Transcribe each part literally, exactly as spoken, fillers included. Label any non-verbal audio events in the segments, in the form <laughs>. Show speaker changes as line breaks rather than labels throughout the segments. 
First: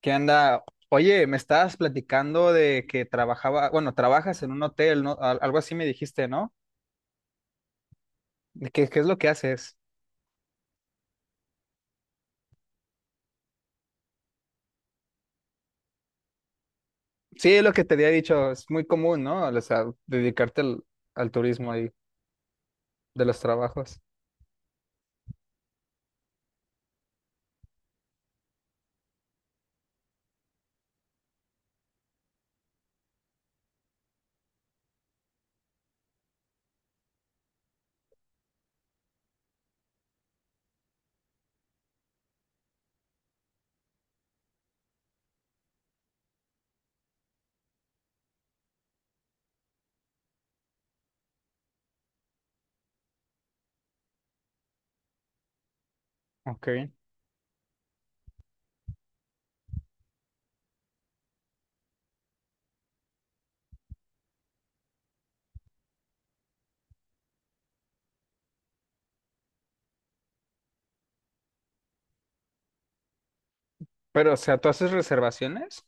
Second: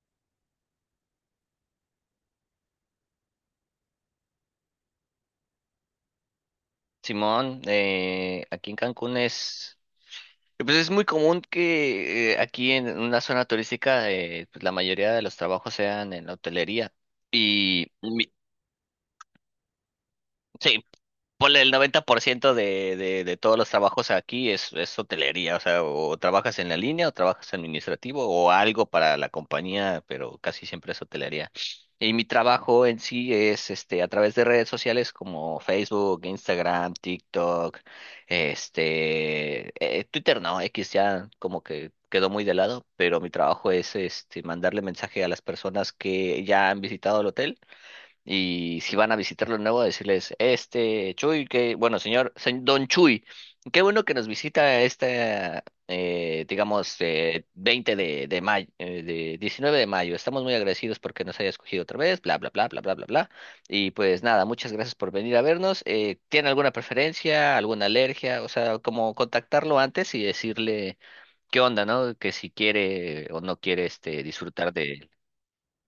¿Qué anda? Oye, me estabas platicando de que trabajaba, bueno, trabajas en un hotel, ¿no? Al- Algo así me dijiste, ¿no?
Simón, eh,
¿De
aquí en
¿Qué, qué es
Cancún
lo que haces?
es, eh, pues es muy común que eh, aquí en una zona turística eh, pues la mayoría de los trabajos sean en la hotelería.
Sí, es lo que
Y
te había
mi,
dicho, es muy común, ¿no? O sea, dedicarte al,
Sí,
al
ponle el
turismo ahí,
noventa por ciento de,
de
de, de
los
todos los
trabajos.
trabajos aquí es, es hotelería, o sea, o trabajas en la línea o trabajas administrativo o algo para la compañía, pero casi siempre es hotelería. Y mi trabajo en sí es este a través de redes sociales como Facebook, Instagram, TikTok, este eh, Twitter no, X ya como que quedó muy de lado, pero mi trabajo es este mandarle mensaje a las personas que ya han visitado el hotel y si van a visitarlo de nuevo, decirles, este Chuy, que, bueno, señor, se- don Chuy, qué bueno que nos visita este, eh,
Ok.
digamos, eh, veinte de, de mayo, de diecinueve de mayo. Estamos muy agradecidos porque nos haya escogido otra vez, bla, bla, bla, bla, bla, bla, bla. Y pues nada, muchas gracias por venir a vernos. Eh, ¿tiene alguna preferencia, alguna alergia? O sea, como contactarlo antes y decirle qué onda, ¿no? Que si quiere o no quiere este,
Pero, o sea, ¿tú
disfrutar.
haces reservaciones?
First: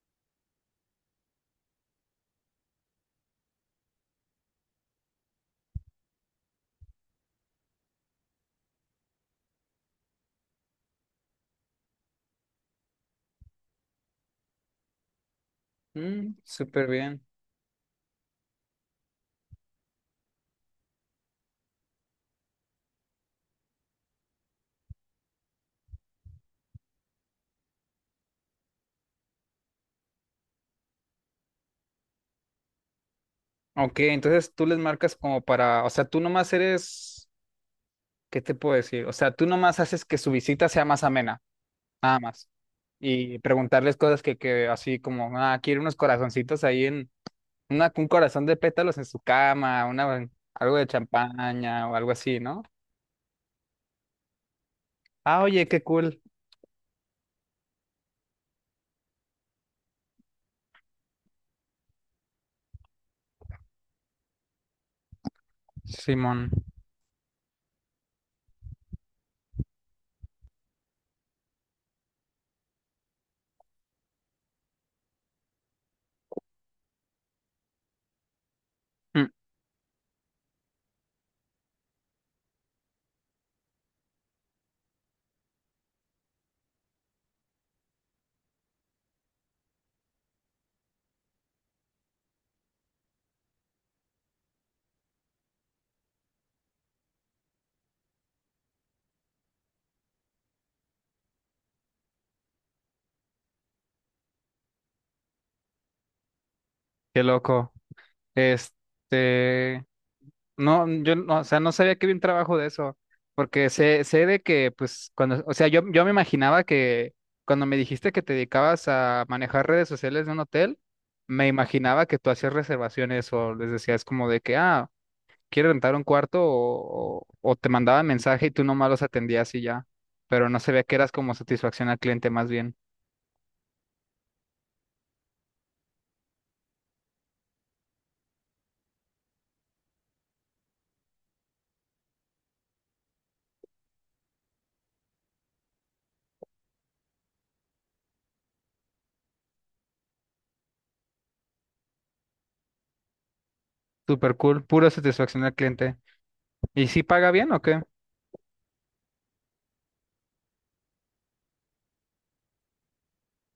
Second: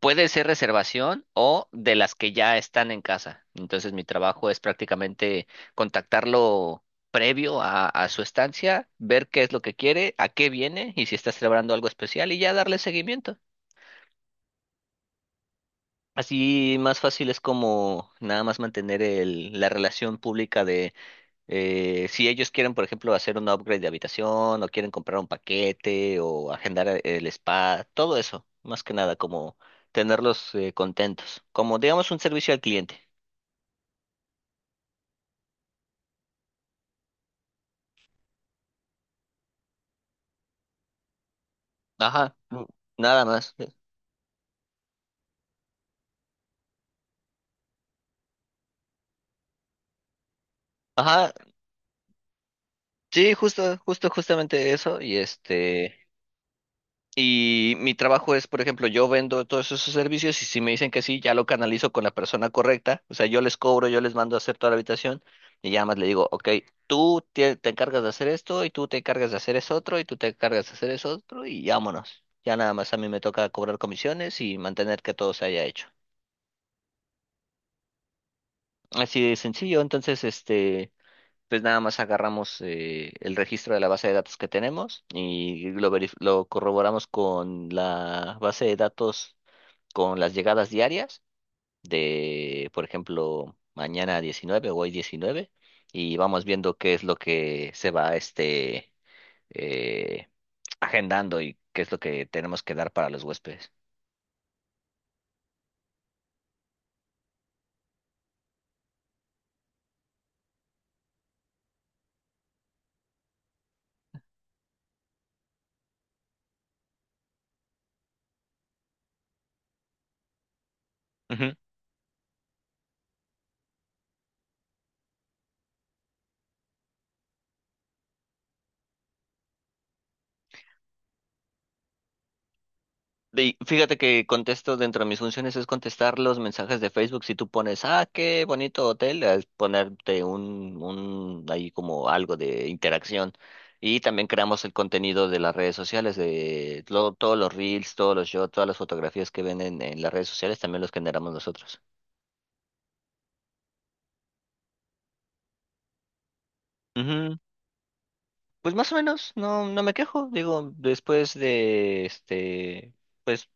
Puede ser reservación o de las que ya están en casa. Entonces mi trabajo es prácticamente contactarlo previo a, a su estancia, ver qué es lo que quiere, a qué viene y si está celebrando algo especial y ya darle seguimiento.
Mm,
Así
súper
más
bien.
fácil es como nada más mantener el- la relación pública de eh, si ellos quieren, por ejemplo, hacer un upgrade de habitación o quieren comprar un paquete o agendar el spa, todo eso, más que nada, como tenerlos eh, contentos, como digamos un servicio al cliente.
Ok, entonces tú les marcas como para, o sea, tú nomás eres, ¿qué te puedo decir? O sea, tú nomás haces que su visita sea más amena. Nada
Ajá,
más.
mm, nada
Y
más.
preguntarles cosas que, que así como, ah, quiero unos corazoncitos ahí en, una, un corazón de pétalos en su cama, una, algo de
Ajá,
champaña o algo así, ¿no?
sí, justo, justo, justamente eso y
Ah, oye, qué
este...
cool,
Y mi trabajo es, por ejemplo, yo vendo todos esos servicios y si me dicen que sí, ya lo canalizo con la persona correcta. O sea, yo les cobro, yo les mando a hacer toda la habitación y ya más le digo,
Simón.
ok, tú te, te encargas de hacer esto y tú te encargas de hacer eso otro y tú te encargas de hacer eso otro y vámonos. Ya nada más a mí me toca cobrar comisiones y mantener que todo se haya hecho. Así
Mm,
de sencillo. Entonces, este, pues nada más agarramos eh, el registro de la base de datos que tenemos y lo, verif- lo corroboramos con la base de datos con las llegadas diarias de, por ejemplo, mañana diecinueve o hoy diecinueve y vamos viendo qué es lo que se va este eh, agendando y qué es lo que tenemos que dar para los huéspedes.
Qué loco. Este, No, yo no, o sea, no sabía que había un trabajo de eso, porque sé, sé de que, pues, cuando, o sea, yo, yo me imaginaba que cuando me dijiste que te dedicabas a manejar redes sociales de un hotel, me imaginaba que tú hacías reservaciones o les decías como de que, ah, quiero rentar un cuarto o, o, o te mandaban mensaje y tú nomás los atendías y ya, pero no sabía que eras como satisfacción al cliente más bien.
Y fíjate que contesto dentro de mis funciones es contestar los mensajes de Facebook. Si tú pones, ah, qué bonito hotel, es ponerte un, un, ahí como algo de interacción. Y también creamos el contenido de las redes sociales, de lo- todos los reels, todos los shots, todas las fotografías que ven en, en las redes sociales, también los generamos nosotros.
Super cool, pura satisfacción al cliente. ¿Y si paga
Ujú.
bien o qué?
Pues más o menos, no, no me quejo. Digo, después de este, pues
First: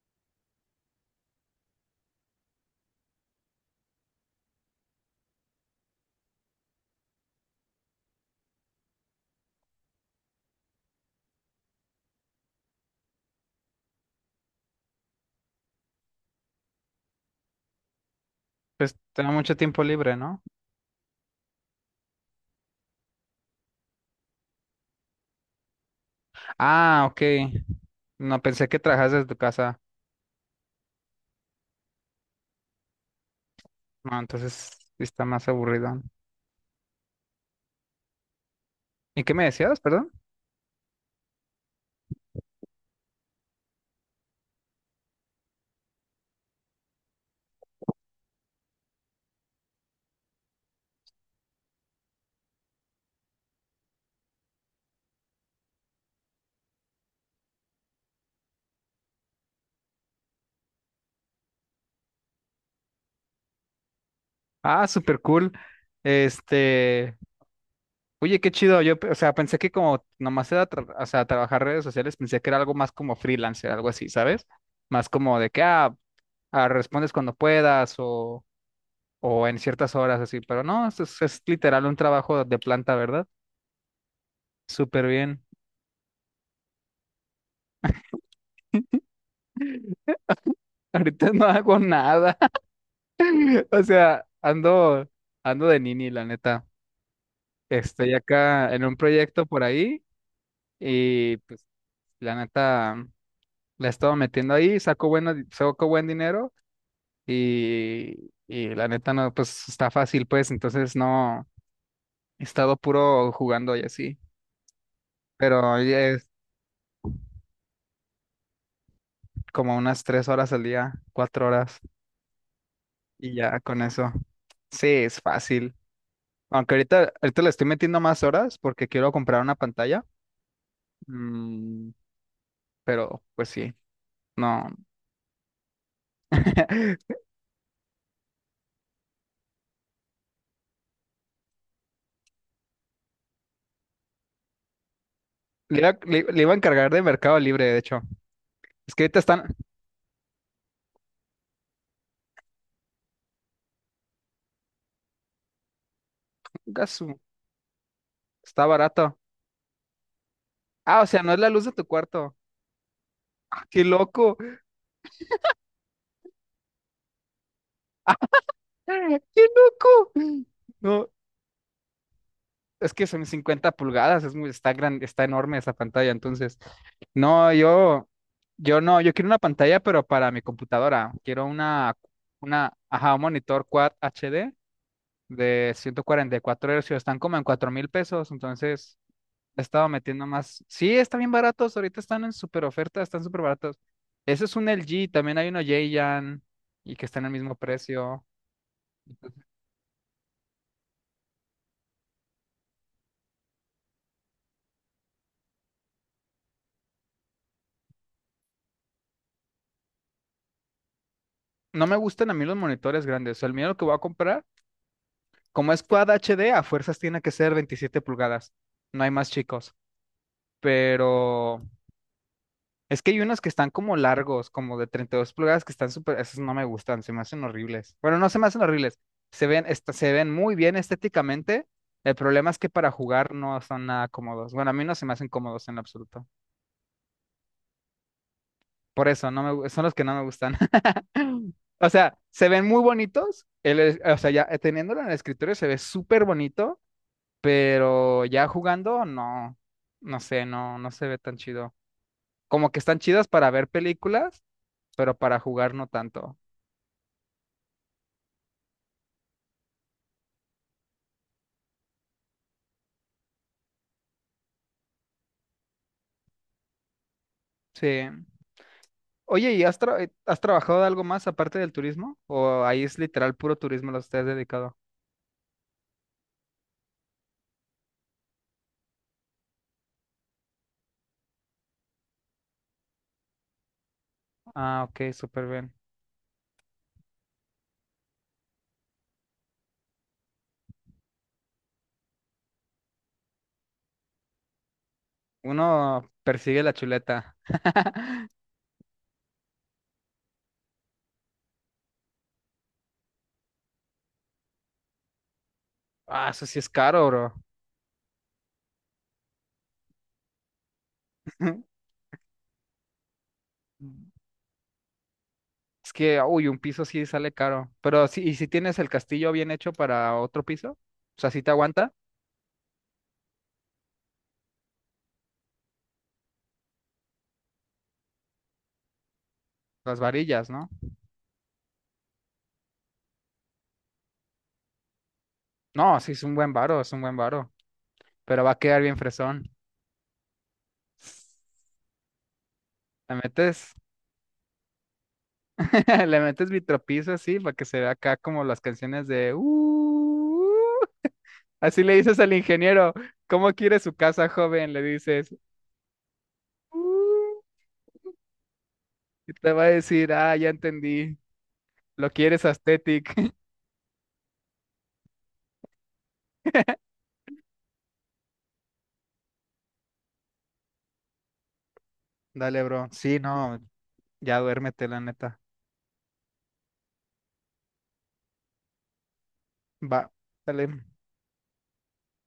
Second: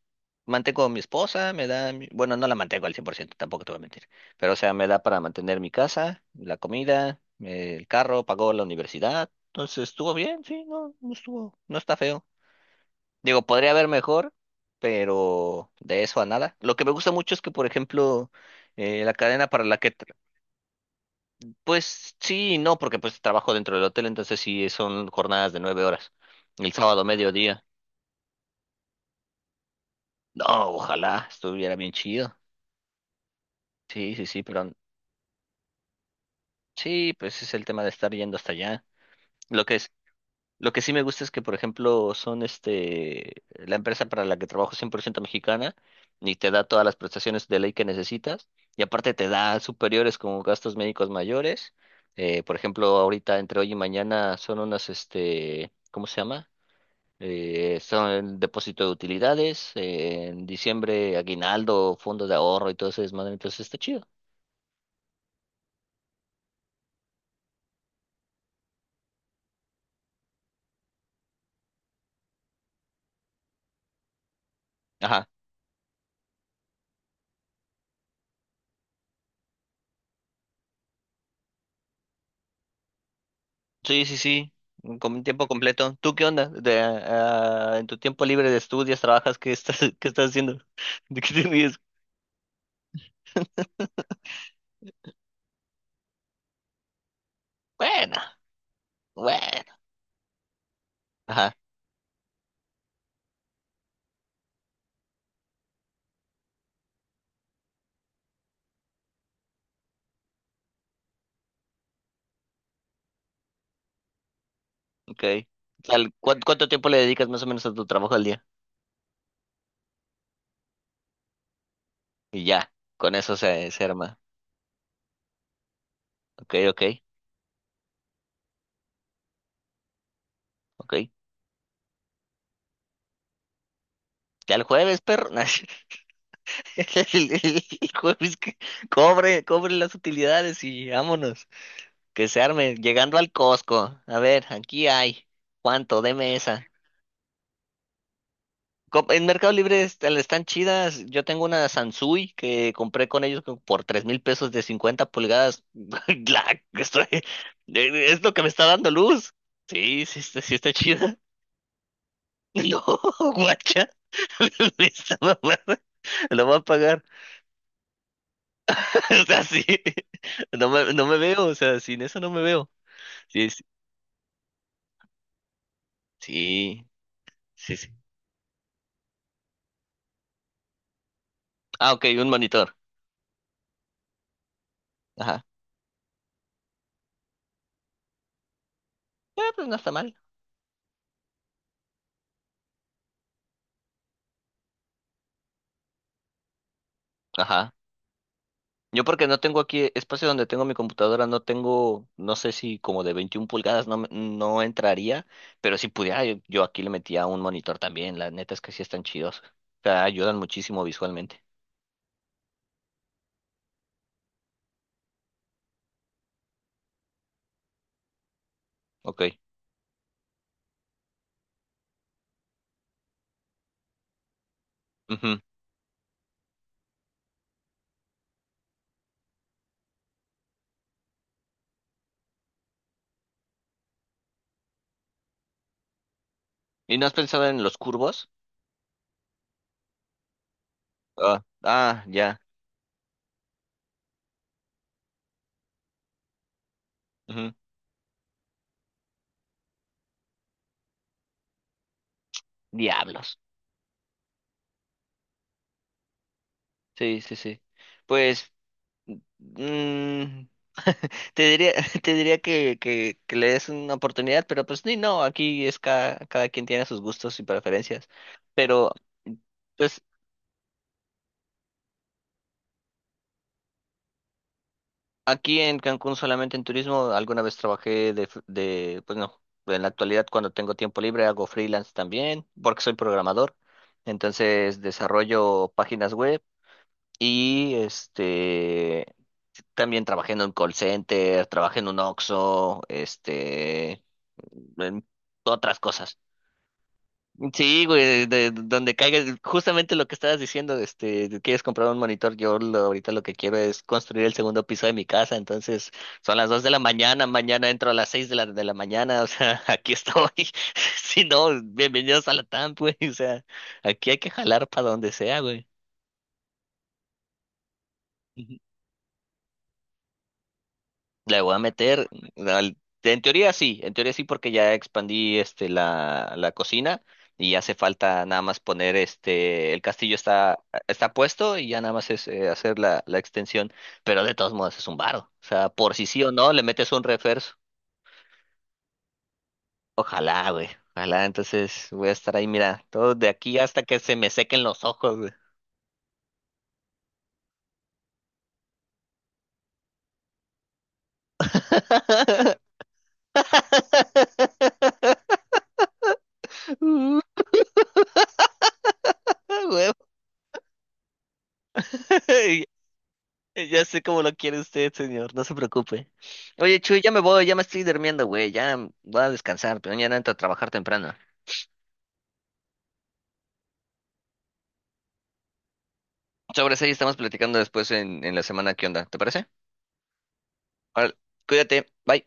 mantengo a mi esposa, me da, mi- bueno, no la mantengo al cien por ciento, tampoco te voy a mentir. Pero o sea, me da para mantener mi casa, la comida, eh, el carro, pagó la universidad. Entonces estuvo bien, sí, no, no estuvo, no está feo. Digo, podría haber mejor, pero de eso a nada. Lo que me gusta mucho es que, por ejemplo,
Pues
eh, la
te da
cadena
mucho
para la
tiempo
que
libre, ¿no?
pues sí, y no, porque pues trabajo dentro del hotel, entonces sí son jornadas de nueve horas. El sábado
Ah, ok.
mediodía.
No pensé que trabajas desde tu casa.
No, ojalá estuviera bien chido. Sí,
No,
sí, sí,
entonces
pero
sí está más aburrido.
sí, pues es el tema de estar yendo hasta allá.
¿Y qué me
Lo que
decías,
es,
perdón?
lo que sí me gusta es que, por ejemplo, son este, la empresa para la que trabajo es cien por ciento mexicana y te da todas las prestaciones de ley que necesitas y aparte te da superiores como gastos médicos mayores. Eh, por ejemplo, ahorita entre hoy y mañana son unas, este, ¿cómo se llama? Eh, son depósito de utilidades, eh, en diciembre aguinaldo, fondos de ahorro y todo ese desmadre, entonces está chido.
Ah, súper cool. Este, Oye, qué chido. Yo, pe- o sea, pensé que como nomás era, tra- o sea, trabajar redes sociales, pensé que era algo más como freelancer, algo así, ¿sabes? Más
Ajá.
como de que, ah, ah, respondes cuando puedas o, o en ciertas horas, así. Pero no, es, es es literal un trabajo de planta, ¿verdad?
Sí, sí, sí,
Súper
con
bien.
tiempo completo. ¿Tú qué onda? De, ah, en tu tiempo libre de estudios, trabajas, ¿qué estás, <laughs> qué estás haciendo?
<laughs>
<laughs> ¿De
Ahorita
qué te
no hago
ríes?
nada. <laughs> O sea,
<laughs>
ando, ando, de nini, la neta. Estoy
Bueno,
acá en un proyecto por
bueno.
ahí y
Ajá,
pues la neta la he estado metiendo ahí, saco bueno di- saco buen dinero y, y la neta no, pues está fácil pues, entonces no he estado puro jugando y así,
ok.
pero ya
Tal-
es
¿cuán- ¿Cuánto tiempo le dedicas más o menos a tu trabajo al día?
como unas tres horas al día, cuatro horas
Y ya, con
y
eso
ya
se,
con
se
eso.
arma.
Sí, es fácil.
Ok,
Aunque
ok,
ahorita, ahorita le estoy metiendo más horas porque quiero comprar una pantalla,
ok.
mm, pero pues sí,
Ya el
no.
jueves, perro. <laughs>
<laughs>
<laughs> El, el- el jueves que cobre, cobre las utilidades y vámonos. Que se arme. Llegando al Costco. A ver, aquí hay.
Le iba,
¿Cuánto?
le-
Deme
le iba a
esa.
encargar de Mercado Libre, de hecho. Es que
Co-
ahorita
En Mercado
están.
Libre est- están chidas. Yo tengo una Sansui que compré con ellos co- por tres mil pesos de cincuenta pulgadas. <laughs> La- estoy-
Gasu,
eh, es lo que me
está
está dando
barato.
luz. Sí, sí, está, sí está
Ah, o
chida.
sea, no es la luz de tu cuarto.
<laughs> No,
¡Ah, qué
guacha.
loco!
<laughs> Me está mamando. Lo <laughs> voy a pagar.
¡Ah,
<laughs> O
qué
sea, sí.
loco!
No me, no
No,
me veo, o sea, sin eso no me veo.
es que son
Sí, sí,
cincuenta pulgadas, es muy, está grande, está enorme esa pantalla, entonces.
sí,
No,
sí. Sí.
yo, yo no, yo quiero una pantalla, pero para mi computadora. Quiero
Ah,
una,
ok, un
una,
monitor.
ajá, un monitor Quad H D
Ajá.
de ciento cuarenta y cuatro Hz. Están como en cuatro mil pesos, entonces
Eh,
le
pues no
estaba
está mal.
metiendo más. Sí, están bien baratos, ahorita están en super oferta, están súper baratos. Ese es un L G, también hay uno Jayan y que está en el mismo
Ajá.
precio.
Yo porque no tengo aquí espacio donde tengo mi computadora, no tengo, no sé si como de veintiún pulgadas no, me- no entraría, pero si pudiera, yo, yo aquí le metía un monitor también. La neta es que sí están chidos. O sea, ayudan muchísimo visualmente.
No me gustan a mí los monitores grandes, o sea, el mío que voy a comprar, como es Quad H D, a fuerzas tiene que ser veintisiete pulgadas, no hay
Ok.
más chicos, pero es que hay unos que están como largos, como de treinta y dos
Ujú.
pulgadas, que están súper, esos no me gustan, se me hacen horribles. Bueno, no se me hacen horribles, se ven, est- se ven muy bien estéticamente. El problema es que para jugar no son nada cómodos. Bueno, a mí no se me hacen cómodos en lo absoluto.
¿Y no has pensado en los curvos?
Por eso, no me, gu- son los que no me gustan.
Ah,
<laughs> O
ah,
sea,
ya.
se ven muy bonitos, el es- o sea, ya eh, teniéndolo en el escritorio se ve súper bonito,
Ujú.
pero ya jugando, no, no sé, no, no se ve tan chido. Como que están chidos
Diablos.
para ver películas, pero para jugar no tanto.
Sí, sí, sí. Pues mm, <laughs> te diría, <laughs> te diría que, que, que le des una oportunidad, pero pues ni no, aquí es cada, cada quien tiene sus gustos y
Sí.
preferencias. Pero
Oye, ¿y has, tra-
pues
eh, has trabajado de algo más aparte del turismo? ¿O ahí es literal puro turismo lo que te has dedicado?
aquí en Cancún solamente en turismo, alguna vez trabajé de, fr- de, pues no, en la actualidad cuando tengo tiempo libre hago freelance también, porque soy programador. Entonces
Ah, ok, súper bien.
desarrollo páginas web y este. También trabajé en un call center, trabajé en un Oxxo, este, en otras
Uno
cosas.
persigue la chuleta.
Sí,
<laughs>
güey, de, de donde caiga, justamente lo que estabas diciendo, este, de quieres comprar un monitor, yo lo- ahorita lo que quiero es construir el segundo piso de mi casa, entonces
Ah,
son
eso
las
sí
dos
es
de la
caro,
mañana,
bro.
mañana entro a las seis de la, de la mañana, o sea, <laughs> aquí estoy, <laughs> si no,
<laughs>
bienvenidos a la T A M, güey, o sea, aquí hay que jalar para donde sea, güey.
Es que, uy, un piso sí sale caro. Pero sí, ¿y si tienes el castillo bien hecho para otro piso? O sea,
Le
¿sí te
voy a
aguanta?
meter, al- En teoría sí, en teoría sí porque ya expandí este la, la cocina y hace falta nada más poner este, el
Las
castillo
varillas,
está,
¿no?
está puesto y ya nada más es eh, hacer la, la extensión, pero de todos modos es un varo, o sea, por
No,
si
sí es
sí o
un buen
no le
varo, es
metes
un
un
buen varo.
refuerzo,
Pero va a quedar bien fresón.
ojalá, güey, ojalá, entonces voy a estar ahí, mira,
¿Te
todo de aquí
metes?
hasta que se me sequen los ojos, güey.
<laughs> Le metes vitropiso así para que se vea acá como las canciones de "Uh". Así le dices al
<laughs>
ingeniero, ¿cómo quiere su casa, joven? Le
<laughs>
dices,
Uh,
"Uh", y te va a
a huevo.
decir, ah, ya entendí,
<laughs>
lo quieres
<laughs>
aesthetic. <laughs>
Ya sé cómo lo quiere usted, señor, no se preocupe. Oye, Chuy, ya me voy, ya me estoy durmiendo, güey, ya voy a descansar, pero mañana entro a trabajar temprano.
Dale, bro. Sí, no, ya duérmete, la neta.
Sobre eso ahí estamos platicando después en, en la semana, ¿qué onda? ¿Te parece?
Va, dale.
Órale, cuídate, bye.